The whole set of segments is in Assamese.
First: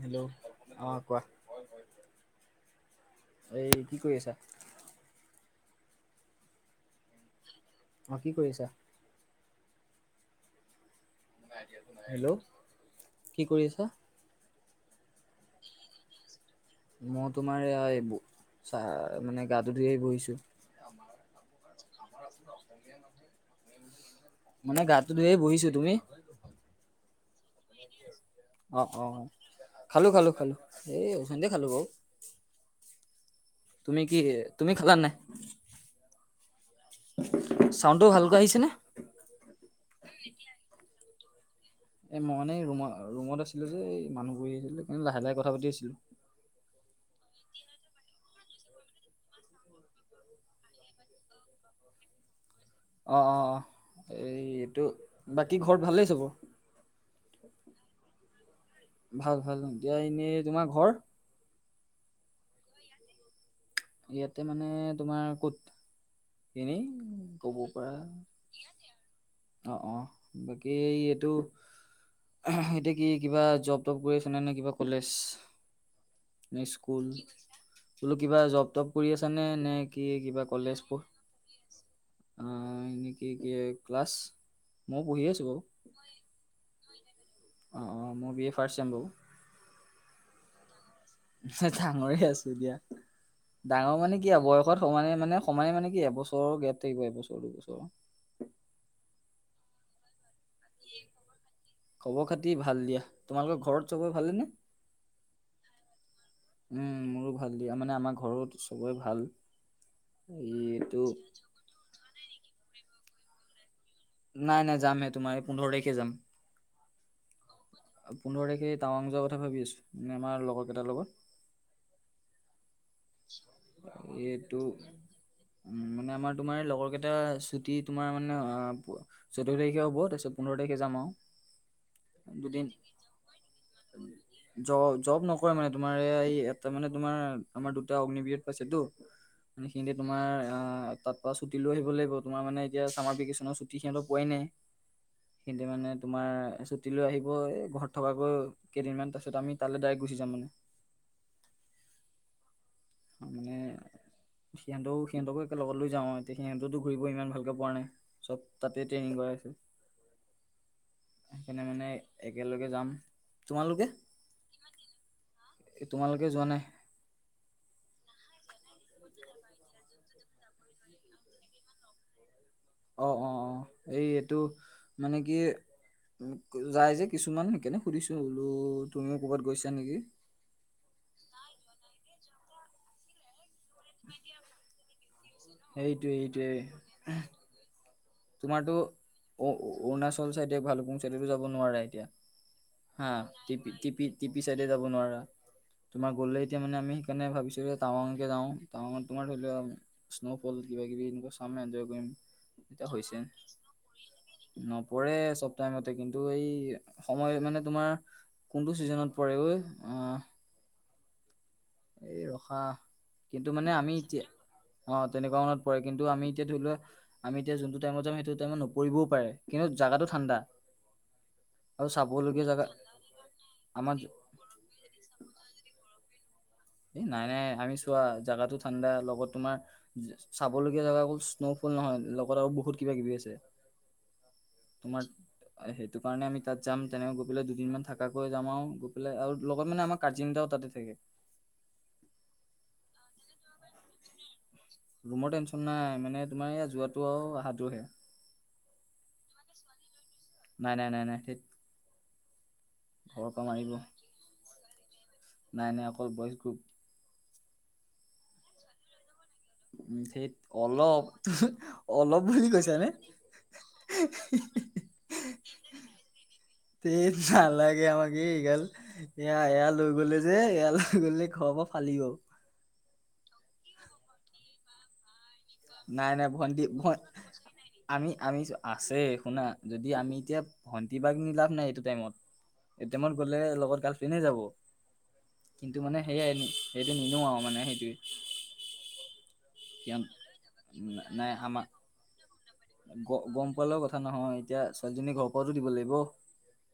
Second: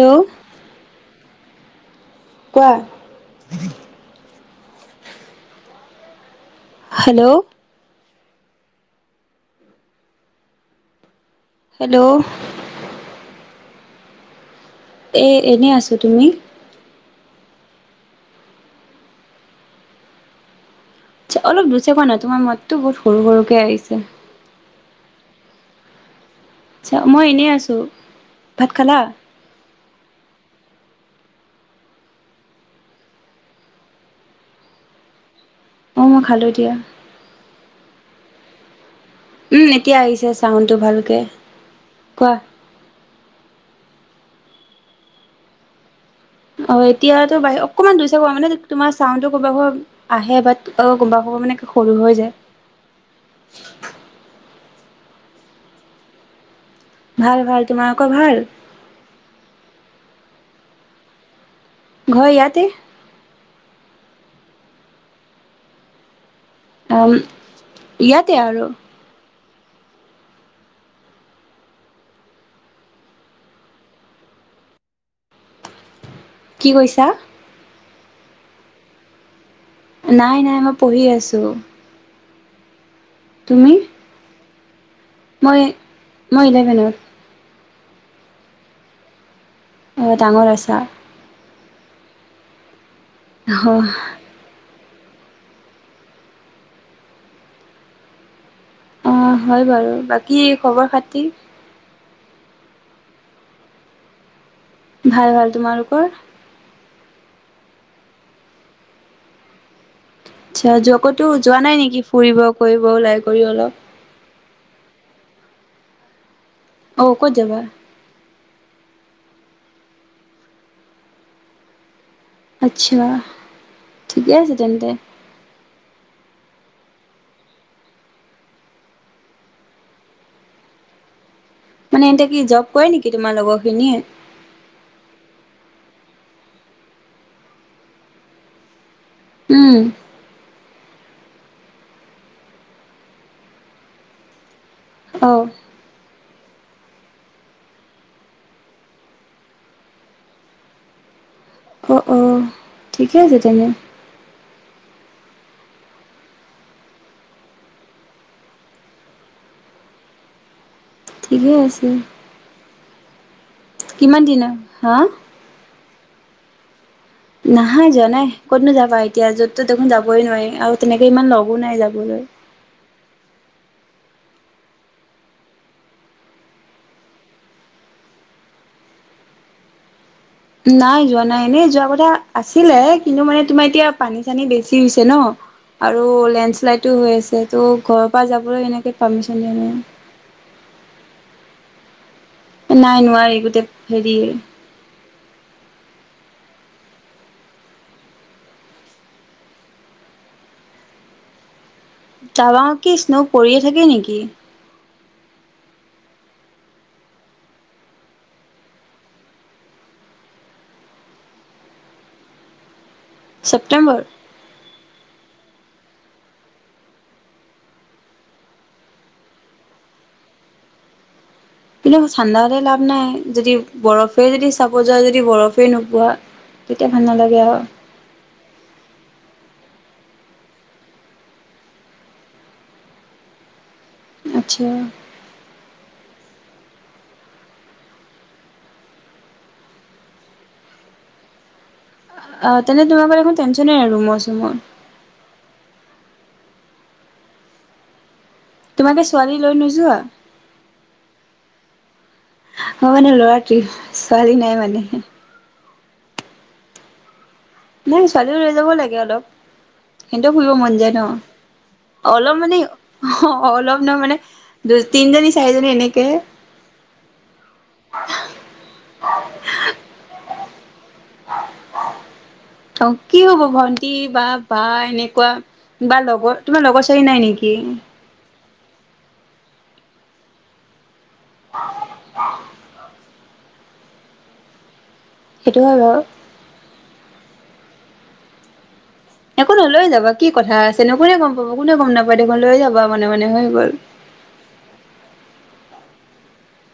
হেল্ল' অ কোৱা কোৱা এই কি কৰি আছা হেল্ল' অ কি কৰি আছা হেল্ল' কি কৰি আছা এই এনেই আছোঁ তুমি মই তোমাৰ এৰা ব চা মানে গাটো ধুই আহি বহিছো অলপ জোৰছে কোৱা না তোমাৰ মাতটো বহুত সৰু সৰুকে আহিছে মানে গাটো ধুয়ে বহিছো তুমি আচ্ছা, মই এনেই আছোঁ। ভাত অ' খালা অ' অ' খালো খালো খালো এই অথনিতে খালো বাৰু। তুমি কি [unintelligible] তুমি খালা নাই? অ' মই খালোঁ দিয়া। চাউণ্ডটো ভালকৈ আহিছেনে? উম, এতিয়া আহিছে চাউণ্ডটো ভালকে। এ, কোৱা মই মানে ৰুমত ৰুমত আছিলোঁ যে এই মানুহ বহি আছিলে যে সেইকাৰণে লাহে লাহে কথা পাতি আছিলোঁ। অ' এতিয়াতো বাহিৰত অকনমান দুই [unintelligible] মানে তোমাৰ চাউণ্ডটো কিবাহঁত আহে বাত আৰু কোনোবা সময়ত মানে সৰু হৈ যায়। অ' অ' অ', এই এইটো বাকী ঘৰত ভালেই চবৰ? ভাল ভাল, তোমালোকৰ ভাল? ভাল ভাল, এতিয়া এনেই তোমাৰ ঘৰ? ঘৰ ইয়াতে। ইয়াতে মানে তোমাৰ ক'ত? এনেই ক'ব পাৰা, ইয়াতে আৰু ইয়াতেই আৰু। অ' অ', বাকী এই এইটো [unintelligible] এতিয়া কি কিবা জব টব কৰি আছানে নে কিবা কলেজ? নে কি স্কুল? কৈছা কি কৈছা? বোলো কিবা জব তব কৰি আছা নে নে কি, নাই কিবা নাই মই কলেজ পু পঢ়ি আছোঁ অ', এনেকি কি তুমি ক্লাছ? মই পঢ়ি আছোঁ বাৰু। মই মই ইলেভেনত। অ' অ', মই বি এ ফাৰ্ষ্ট চেম বাৰু। অ', ডাঙৰ আছা। [unintelligible] ডাঙৰে আছোঁ দিয়া, অ ডাঙৰ মানে কিয় বয়সত সমানে মানে সমানে মানে কি এবছৰৰ গেপ থাকিব, এবছৰ দুবছৰৰ। অ' হয় বাৰু বাকী খবৰ খাতি? খবৰ খাতি ভাল দিয়া, তোমালোকৰ ঘৰত চবৰে ভালে নে? ভাল ভাল তোমালোকৰ? উম, মোৰো ভাল দিয়া, মানে আমাৰ ঘৰত চবৰে ভাল। আচ্ছা য এইটো কতো যোৱা নাই নেকি ফুৰিব কৰিব ওলাই কৰি অলপ? নাই নাই যামহে তোমাৰ এই পোন্ধৰ তাৰিখে যাম। অ' ক'ত যাবা? পোন্ধৰ তাৰিখে এই টাৱাং যোৱা কথা ভাবি আছোঁ, মানে আমাৰ লগৰ কেইটাৰ লগত। আচ্ছা, ঠিকে আছে এইটো তেন্তে। উম, মানে আমাৰ তোমাৰ লগৰ কেইটা ছুটি তোমাৰ মানে অ' চৈধ্য তাৰিখে হ'ব তাৰপিছত পোন্ধৰ তাৰিখে যাম আৰু। মানে ইয়াতে কি জব কৰে নেকি তোমাৰ লগৰ খিনিয়ে? জ-জব নকৰে মানে তোমাৰ এটা মানে তোমাৰ আমাৰ দুটা অগ্নিবীৰত পাইছেতো। মানে উম সিহঁতে তোমাৰ আ তাৰপা ছুটি লৈ আহিব লাগিব, তোমাৰ মানে এতিয়া চামাৰ ভেকেচনৰ ছু টি সিহঁতে পোৱাই, নাই অ কিন্তু মানে তোমাৰ ছুটী লৈ আহিব এ ঘৰত থকাকৈ কেইদিনমান, তাৰপাছত আমি তালৈ ডাইৰেক্ট গুচি যাম মানে। অ অ ঠিকে আছে মানে তেনে সিহঁতকো সিহঁতকো একে লগত লৈ যাওঁ আৰু এতিয়া সিহঁতেটো ঘূৰিব ইমান ভালকে পোৱা নাই। চব তাতে ট্ৰেইনিং কৰাই আছে, ঠিকে সেইকাৰণে আছে মানে একেলগে যাম। তোমালোকে কিমান দিনৰ, হা? এই তোমালোকে যোৱা নাই হে হে। নহয় যোৱা নাই ক'তনো যাবা এতিয়া য'ত-তত দেখোন যাবই নোৱাৰি আৰু তেনেকে ইমান লগো নাই যাবলৈ। অহ অ অ অ অ এই এইটো হা আ আ মানে কি উমহ কলৈ যাই যে কিছুমান সেইকাৰণে সুধিছোঁ বোলো তুমিও ক'ৰবাত গৈছা নেকি? নাই যোৱা নাই এনেই যোৱাৰ কথা আছিলে কিন্তু মানে তোমাৰ এতিয়া পানী-চানী বেছি হৈছে ন আৰু সেইটোৱে সেইটোৱে লেণ্ডছ্শ্লাইডো হৈ আছে ত' ঘৰত পাপা যাবলৈ এনেকে পাৰ্মিশ্যন দিয়া নাই আৰু হে হে। তল চাইডে ভালুকপুং চাইডে যাব নোৱাৰা এতিয়া হা নাই নোৱাৰি টিপি টিপি চাই ডে যাব নোৱাৰা। তোমাৰ গ'লে এতিয়া মানে আমি সেইকাৰণে ভাবিছো যে টাৱাংকে যাও টাৱাংত তোমাৰ ধৰিলোৱা স্ন'ফল কিবা-কিবি এনেকুৱা চাম এনজয় কৰিম। টাৱাংত এতিয়া কি হৈছে স্ন পৰি়য়ে থাকে নেকি? নপৰে চব টাইমতে কিন্তু এই সময় মানে তোমাৰ হা হা কোনটো ছিজনত পৰে ওই অ অ অ এই ৰখা কিন্তু মানে আমি ছেপ্টেম্বৰ এতিয়া অ তেনেকুৱা মানত পৰে কিন্তু আমি এতিয়া ধৰিলোৱা আহ আহ আমি এতিয়া যোনটো টাইমত যাম সেইটো টাইমত নপৰিবও পাৰে কিন্তু জাগাটো ঠাণ্ডা। আৰু কিন্তু চাবলগীয়া ঠাণ্ডাতে জাগা লাভ নাই যদি আমাৰ বৰফে যদি চাব যোৱা যদি বৰফেই নোপোৱা। তেতিয়া এ ভাল নাই নালাগে নাই, আৰু আমি চোৱা জাগাতো ঠাণ্ডা লগত তোমাৰ আহ আহ যে চাবলগীয়া জেগা অকল স্ন'ফল নহয় লগত আৰু বহুত কিবা-কিবি আছে। আচ্ছা তোমাৰ চি অ সেইটো কাৰণে আমি তাত যাম তেনেকৈ গৈ পেলাই দুদিনমান থাকাকৈ যাম আৰু গৈ পেলাই আৰু লগত মানে আমাক কাজিন এটাও তাতে থাকে। অ তেনে তোমাৰ মানে এখন টেনচনেই নাই আৰু ৰুমৰ-চোমৰ ৰুমৰ টেনচন নাই মানে তোমাৰ ইয়াত যোৱাটো আৰু আহাটোহে। তোমালোকে ছোৱালী লৈ নোযোৱা? নাই নাই নাই নাই থেৎ। আহ্ অ মানে ল'ৰা মাৰিব ট্ৰিপ ছোৱালী নাই মানে হে এহ নাই নাই অকল বইচ গ্ৰুপ। নাই ছোৱালীও লৈ যাব লাগে অলপ। উম ধেত সিহঁতৰ ফুৰিব মন যায় অলপ ন অলপ বুলি মানে কৈছা নে অ অহ অলপ নহ মানে হে এহ্ এহ দুই তিনিজনী চাৰিজনী এনেকে। থেৎ নালাগে আমাক কি এই গাল ইহ্ এয়া এয়া লৈ গলে যে এয়াল গ'লে ঘৰৰ পৰা ফালিব। ত কি হ'ব ভন্টি বা বা এনেকুৱা। ক বা নাই নাই লগৰ তোমাৰ ভণ্টি লগৰ ভন ছোৱালী নাই নেকি শুনক না কৈছিলি নাই নি আমি আমি চ আছে শুনা যদি আমি এতিয়া ভণ্টি বা‌ক নি লাভ নাই এইটো টাইমত। এই টাইমত গলেহে লগত গাল ফ্ৰেণ্ডে যাব সেইটো হয় কিন্তু মানে বাৰু সেয়াই নি পিপ ই ই সেইটো নিনো আৰু মানে সেইটোৱে একো ন লৈ সিহঁত যাবা কি কথা আছে নো কোনে নাই গম পাব আমাক কোনেও গম নাপায় দেখোন লৈ যাবা মনে গ মনে হৈ গম গ'ল। পালেও কথা নহয় এতিয়া ছোৱালীজনীৰ ঘৰৰ পৰাওতো দিব লাগিব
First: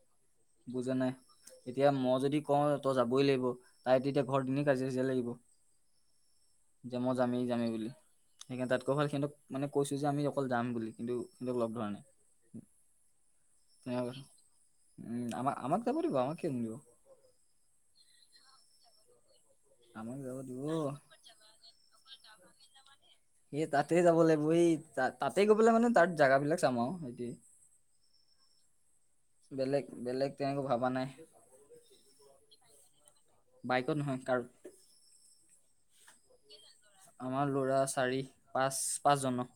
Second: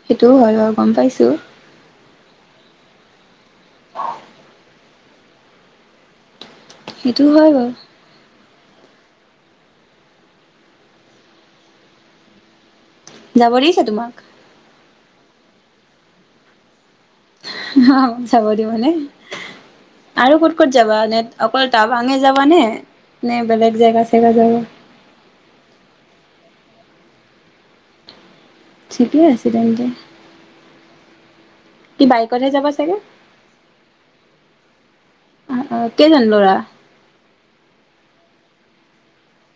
সেইটোও হয় বাৰু গম বুজা নাই। পাইছো এতিয়া মই যদি কওঁ তই যাবই লাগিব তাই তেতিয়া ঘৰত এনে কাজিয়া কাজিয়া লাগিব যে মই সেইটোও যামেই হয় যামেই বাৰু বুলি। এহ্ সেইকাৰণে তাতকৈ ভাল সিহঁতক মানে কৈছো যে আমি অকল যাম বুলি কিন্তু সিহঁতক লগ ধৰা নাই। যাব দিছে উ এয়া তোমাক কৈছো উম উ উ আমাক আমাক যাব দিব আমাক কেলে নিদিব। অ যাব দিব নে? আমাক আৰু যাব ক'ত দিব ক'ত যাবা এনে অকল টাৱাঙে যাবানে নে? সেই বেলেগ তাতে জেগা-চেগা লাগিব যাব? এই তা তাতে গৈ পেলে মানে তাত জেগাবিলাক চাম আৰু সেতি ঠিকে আছে বেলেগ তেন্তে বেলেগ তেনেকৈ ভবা নাই। কি বাইকতহে যাব চাগে? বাইকত নহয় কাৰত। অ অ কেইজন ল'ৰা আমাৰ ল'ৰা চাৰি-পাঁচ-পাঁচজন অ।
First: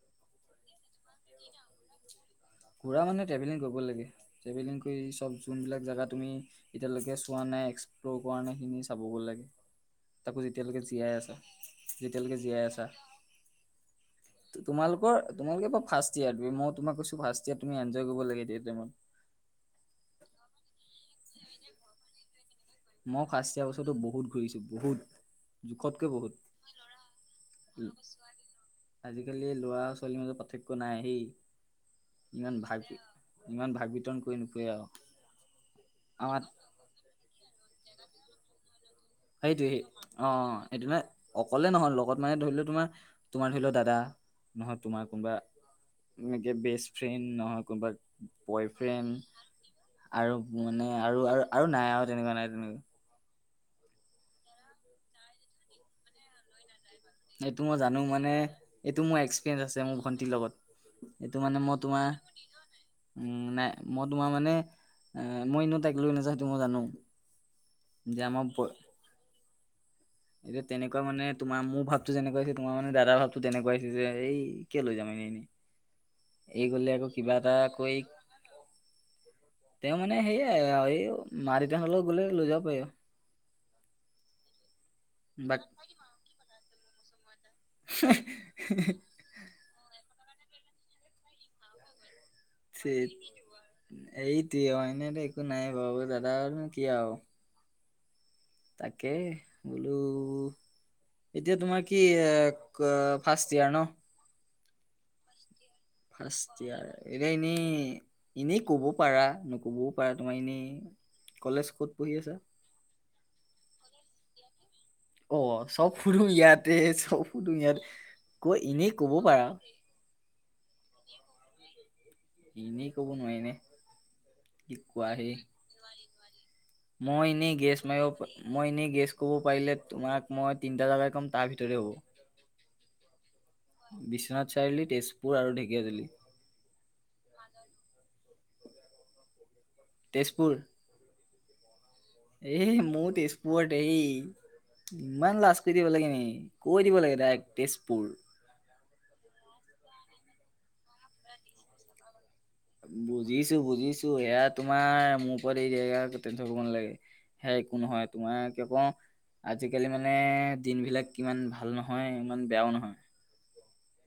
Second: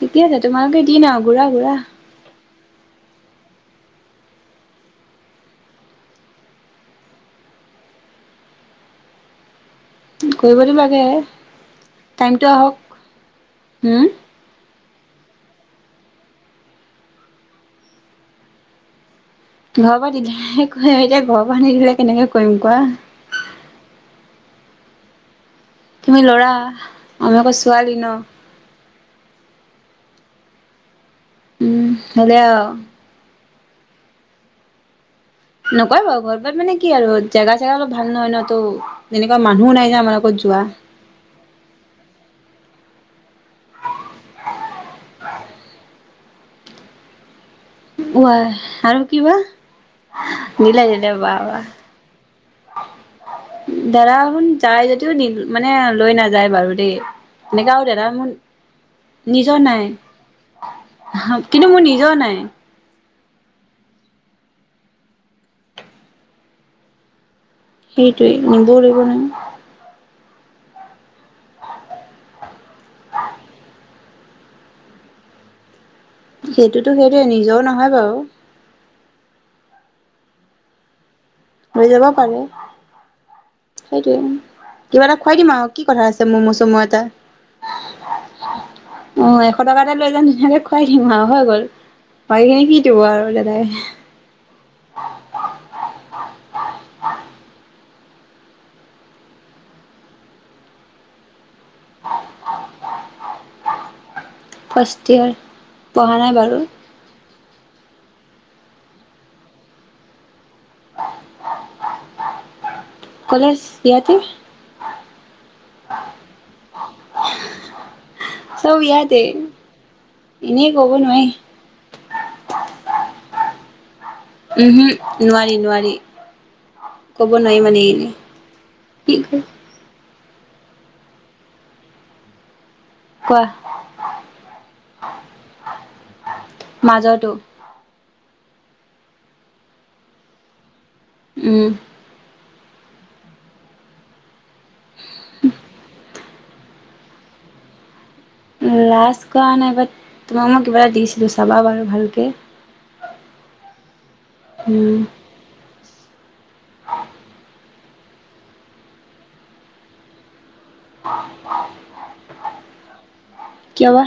ঠিকে আছে। তোমালোকে দিন আৰু ঘূৰা ঘূৰা। ঘূৰা মানে ট্ৰেভেলিং কৰিব লাগে, ট্ৰেভেলিং কৰি চব যোনবিলাক জেগা তুমি এতিয়ালৈকে চোৱা নাই, এক্সপ্ল'ৰ কৰা নাই, খিনি চাবগৈ লাগে। তাকো কৰিবতো যেতিয়ালৈকে লাগে জীয়াই আছা, যেতিয়ালৈকে টাইমটো জীয়াই আহক আছা, হম তোমালোকৰ তোমালোকে এইবাৰ ফাৰ্ষ্ট ইয়েৰ তুমি মই তোমক কৈছো ফাৰ্ষ্ট ইয়েৰ তুমি এনজয় কৰিব লাগে এতিয়া এইটো টাইমত। ঘৰৰ পৰা দিলেহে কৰিম এতিয়া ঘৰৰ পৰা আ নিদিলে কেনেকে কৰিম কোৱা। মই ফাৰ্ষ্ট ইয়েৰ বছৰটো বহুত ঘূৰিছোঁ বহুত। জোখতকৈ তুমি বহুত ল'ৰা আমি আকৌ ছোৱালী ন। আজিকালি ল'ৰা আৰু ছোৱালীৰ মাজত পাৰ্থক্য নাই দেই উম হ'লে ইমান আৰু ভাগ ইমান ভাগ বিতৰন কৰি নুফুৰে আৰু। নকয় বাৰু ঘৰ আমাৰ বাত মানে কি আৰু জেগা চেগা অলপ ভাল নহয় ন তো এনেকুৱা মানুহো সেইটোৱে নাই ন আমাৰ অ লগত যোৱা। এইটো মানে অকলে নহয় লগত মানে ধৰি লোৱা তোমাৰ তোমাৰ ধৰি লওঁ দাদা নহয় তোমাৰ কোনোবা এনেকে বেষ্ট ফ্ৰেণ্ড নহক কোনোবা ৱা আৰু বয়ফ্ৰেণ্ড কিবা আৰু দিলে মানে দিলে আৰু বা বা আৰু নাই আৰু তেনেকুৱা নাই কোনো। দাদা শুন যায় যদিও মানে লৈ নাযায় বাৰু দেই। এইটো এনেকা মই আৰু জানো দাদা মোৰ মানে এইটো মোৰ নিজৰ এক্সপিৰিয়েঞ্চ আছে নাই মোৰ ভন্টিৰ লগত। এইটো মানে কিন্তু মই মোৰ তোমাৰ নিজৰ নাই। উম নাই মই তোমাৰ মানে মই এনেও তাইক লৈ নাযাও সেইটো মই জানো। যে সেইটোৱে আমাৰ প নিবও লাগিব নহয় এতিয়া তেনেকুৱা মানে তোমাৰ মোৰ ভ যেনেকুৱা হৈছে তোমাৰ মানে দাদাৰ ভাৱটো তেনেকুৱা হৈছে যে এই কিয় লৈ যাম এনেই এনেই। এই সেইটোতো গ'লে আকৌ সেইটোৱে কিবা এটা নিজৰও নহয় কৈ বাৰু। তেওঁ মানে সেয়াই আৰু এই মা দেউতা লৈ হতৰ যাব লগত গ'লে পাৰে লৈ যাব পাৰিব। সেইটোৱে, কিবা এটা খুৱাই দিম আৰু কি কথা আছে ম'ম-চম' এটা। [unintelligible] অ এশ টকা এটা লৈ যাম ধুনীয়াকৈ খুৱাই দিম আৰু হৈ গ'ল। বাকীখিনি কি দিব আৰু [unintelligible] দাদাই এইটোৱে অ এনেতো একো নাই বাৰু দাদা আৰু কি আৰু তাকে বোলো এতিয়া তোমাৰ কি ফাৰ্ষ্ট ইয়াৰ ন? First year. ফাৰ্ষ্ট ইয়াৰ এতিয়া এনেই এনেই কব পাৰা নক'বও পাৰা তোমাৰ এনেই কলেজ ক'ত পঢ়ি আছে? কলেজ ইয়াতে অ চব শুধু ইয়াতে, চব শুধু ইয়াতে কৈ চব এনেই ক'ব ইয়াতে পাৰা। এনেই ক'ব নোৱাৰি। এনেই ক'ব নোৱাৰিনে? উম হম, নোৱাৰি নোৱাৰি। মই ক'ব এনেই নোৱাৰি গেছ মানে এইখিনি মাৰিব, মই এনেই গেছ কি ক'ব পাৰিলে তোমাক মই তিনটা জাগাই ক'ম, তাৰ ভিতৰতে হ'ব। কোৱা? বিশ্বনাথ চাৰিআলি, তেজপুৰ আৰু ঢেকীয়াজোলী। মাজৰতো। তেজপুৰ। উম। এ মইও তেজপুৰত এই, ইমান লাজ কৰি থাকিব লাগে নেকি। কৈ দিব লাগে ডাইৰেক্ট তেজপুৰ। লাজ কৰা নাই বাট তোমাক মই কিবা এটা দিছিলোঁ চাবা বাৰু ভালকে। বুজিছোঁ বুজিছোঁ এয়া তোমাৰ উম মোৰ মোৰ ওপৰত এৰি দে সেয়া একো তেঞ্জন কৰিব নালাগে, সেয়া একো নহয় তোমাৰ কে আজিকালি মানে দিনবিলাক কিমান ভাল নহয়, ইমান বেয়াও নহয়। কিয়া বা।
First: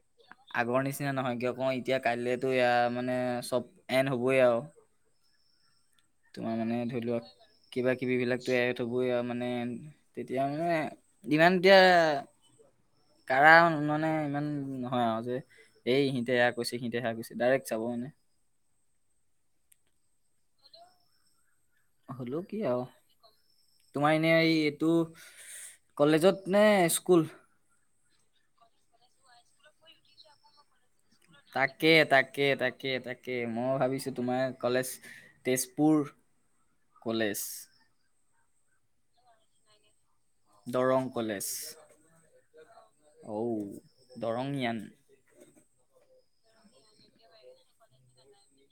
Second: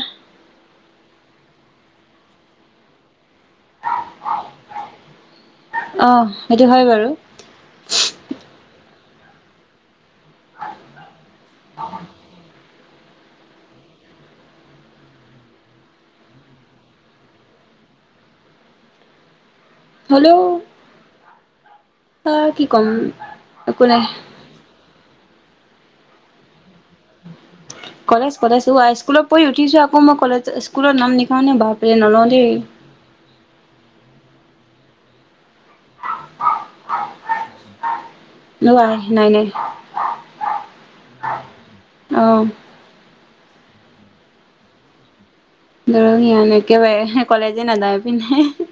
আগৰ নিচিনা নহয় কিয় কওঁ এতিয়া কাইলেতো এইয়া মানে চব এন হ'বয়ে আৰু। অ তোমাৰ সেইটো মানে হয় ধৰি বাৰু লোৱা কিবা-কিবি বিলাকতো এড হ'বই আৰু মানে তেতিয়া মানে, ইমান এতিয়া কাৰ মানে ইমান নহয় আৰু যে এই ইহঁতে এয়া কৈছে, সিহঁতে সেয়া কৈছে ডাইৰেক্ট যাব মনে। হেল্ল'। হ'লেও আহ কি আৰু ক'ম একো নাই তোমাৰ এনেই এই তো' কলেজত নে স্কুল? কলেজ কলেজ ও আই স্কুলত পঢ়ি উঠিছোঁ আকৌ মই কলেজ, স্কুলৰ নাম লিখাওঁনে তাকে বাপৰে নলওঁ তাকে দেই। তাকে, তাকে। মই ভাবিছোঁ তোমাৰ কলেজ তেজপুৰ কলেজ। [unintelligible] নাই নাই। দৰং কলেজ, অ অও দৰংঙীয়ান। দৰংঙীয়ান, একেবাৰে কলেজে নাযায় এই পিনে।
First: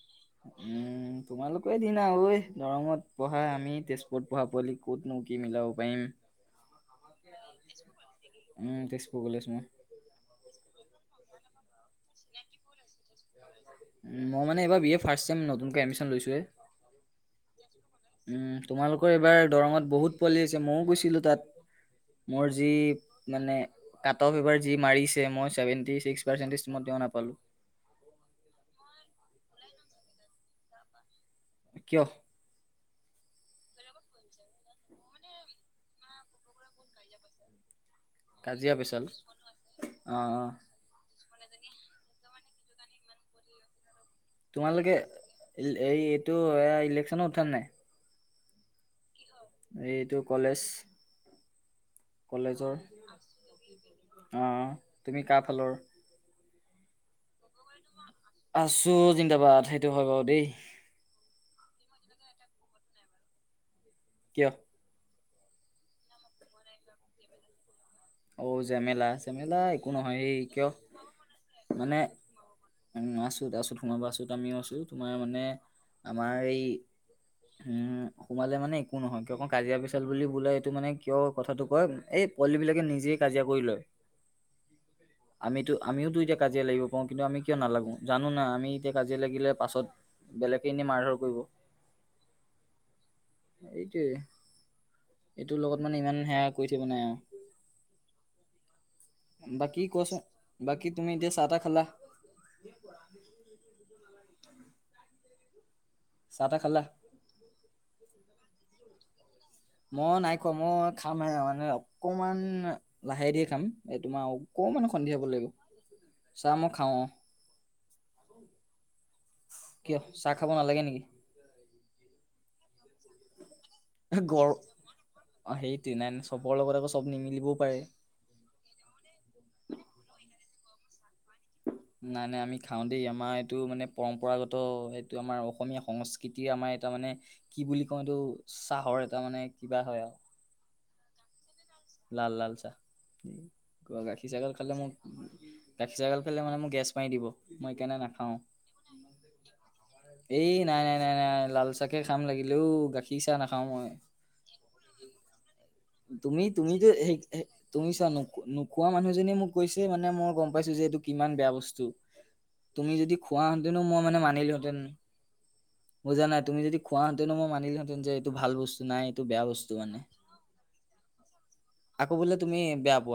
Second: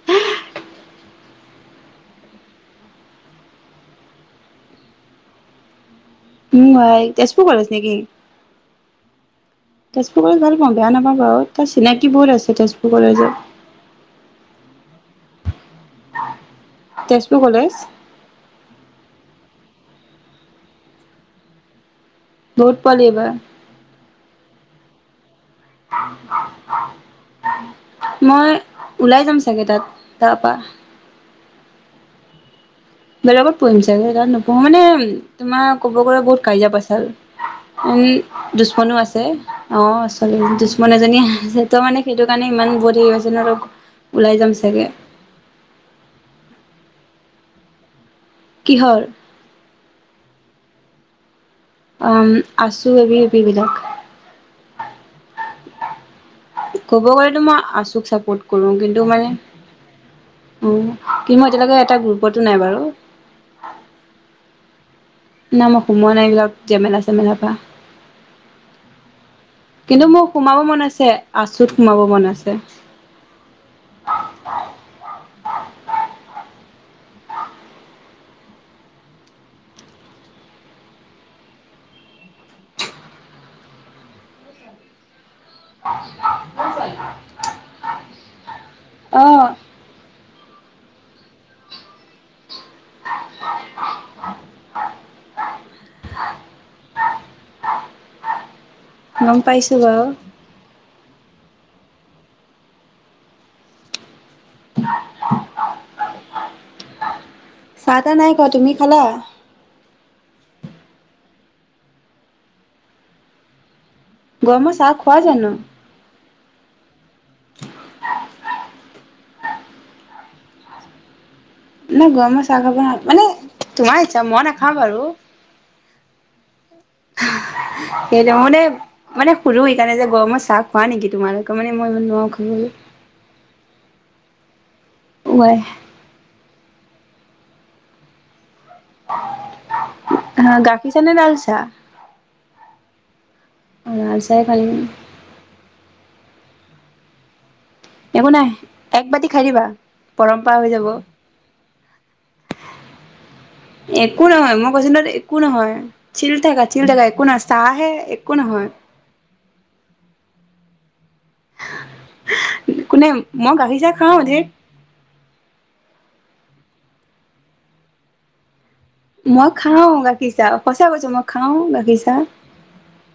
উম, তোমালোকৰে দিনা ঐ দৰংত পঢ়া আমি তেজপুৰত পঢ়া পোৱালি। কতনো কি মিলাব পৰিম উম আই তেজপুৰ কলেজ নেকি উম, তেজপুৰ কলেজ মই। তেজপুৰ কলেজ ভাল পাওঁ বেয়া নাপাওঁ বাৰু। তাৰ চিনাকি বহুত আছে তেজপুৰ কলেজত। উম, মই মানে এইবাৰ বি এ ফাৰ্ষ্ট ছেম নতুনকে এডমিশ্যন লৈছোঁ হে। তেজপুৰ কলেজ? উম, তোমালোকৰ এইবাৰ দৰংত বহুত পোৱালি আহিছে, মইয়ো গৈছিলোঁ তাত। মোৰ যি বহুত পোৱালি এইবাৰ মানে কাত অফ এইবাৰ যি মাৰিছে, মই সেৱেণ্টী ছিক্স পাৰ্চেন্টেজ মই তেওঁ নাপালোঁ। মই ওলাই যাম চাগে তাত, তাৰপৰা। কিয়? বেলেগত পঢ়িম চাগে তাত নোপঢ়ো মানে, তোমাৰ ক'ব গ'লে বহুত কাজিয়া পেছাল। উম, কাজিয়া দুশ্মনো পেচাল। আছে অহ, অ', আচলতে অ', দুশ্মন এজনী আছে ত' মানে সেইটো কাৰণে ইমান বহু হেৰি আছে ন'। ওলাই যাম চাগে তোমালোকে এই-এইটো এয়া ইলেকচনত উঠানে নাই। কিহৰ? এইটো কলেজ। অম কলেজৰ আছু এ ভি বি পি বিলাক। অ', তুমি কা ফালৰ? ক'ব গ'লেতো মই আছুক চাপৰ্ট কৰোঁ আছো কিন্তু মানে জিন্দাবাদ সেইটো হয় বাৰু দেই উ কি মই এতিয়ালৈকে এটা গ্ৰুপতো নাই বাৰু। কিয়? না ম সোমোৱা নাই এইবিলাক জেমেলা চেমেলা পা অ জেমেলা জেমেলা একো কিন্তু নহয় মো এই সোমাব কিয় মন আছে আছুত সোমাব মানে মন আছে। উম আছুত আছুত সোমাবা আছুত আমিও আছোঁ তোমাৰ মানে আমাৰ এই উম সোমালে মানে একো নহয় কিয় ক কাজিয়া পেচাল বুলি বোলে এইটো মানে কিয় কথাটো কয় এই পোৱালী বিলাকে নিজে কাজিয়া কৰি লয় আমিটো আমিওটো এতিয়া কাজিয়া লাগিব পাৰোঁ কিন্তু আমি কিয় নালাগো জানো না আমি এতিয়া কাজিয়া অ লাগিলে পাছত বেলেকে ইনে মাৰ ধৰ কৰিব। এইটোৱে এইটো লগত মানে ইমান সেয়া কই থাইব নাই আও। [inaudible] পাইছো বাকী বাৰু কচোন বাকী তুমি এতিয়া চা তা খালা? [inaudible] চা তা খালা? চা তা নাই খোৱা তুমি খালা? মই নাই খোৱা মই খাম হে মানে অকমান লাহে দিয়ে খাম। এই তোমা গৰমৰ অকমান চাহ সন্ধিয়া খোৱা হ'ব লাইব। জানো চা ম খাওঁ অ', কিয় চা খাব নালাগে নিকি? না গৰম চা খাব না মানে তোমাৰ ইচ্ছা [unintelligible] মই গৰ নাখাওঁ বাৰু অ', সেইটো নাই চবৰ লগত আকৌ চব নিমিলিবও পাৰে। [unintelligible] মানে সোধো সেইকাৰণে যে গৰমত চাহ খোৱা নেকি তোমালোক নাই নাই আমি খাওঁ দেই আমাৰ এইটো মানে পৰম্পৰাগত এইটো আমাৰ ৱাই অসমীয়া সংস্কৃতিৰ আমাৰ এটা মানে কি বুলি কওঁ এইটো চাহৰ এটা মানে কিবা হয় আও। হা গাখী চাহ নে লাল চাহ? লাল লাল চাহ [unintelligible] লাল গাখী চাহ চাহে গাল খাই খালে দিম। মোক গাখী চাহ গাল খালে মানে মো গেছ মাৰি দিব। মই এইকাণে না একো নাই একবাতি খা খাই দিবা। এই পৰম্পৰা হৈ নাই যাব নাই নাই নাই লাল চাকে খাম লাগিলেও গাখীৰ চাহ নাখাওঁ মই। কো নহয় ম কৈছোঁ [unintelligible] একো নহয়। চিল তুমি থাকা চিল তুমিতো থাকা সেই একো সে নহয় তুমি চাহহে চোৱা একো নোকো নহয় নোখোৱা মানুহজনীয়ে মোক কৈছে মানে মই গম পাইছোঁ যে এইটো কিমান বেয়া ব স্তু তুমি কোনে যদি খোৱাঁ হেঁতেনো গাখীৰ চাহ মই মানে খাওঁ ধেত মানিলো হেঁতেন মই জানা তুমি যদি খোৱাহেঁতেনো মই মানিলোহেঁতেন যে এইটো ভাল বস্তু নাই। বেয়া মই বস্তু খাওঁ মানে গাখীৰ চাহ সঁচা কৈছোঁ মই খাওঁ গাখী আকৌ বোলে তুমি বেয়া পোৱা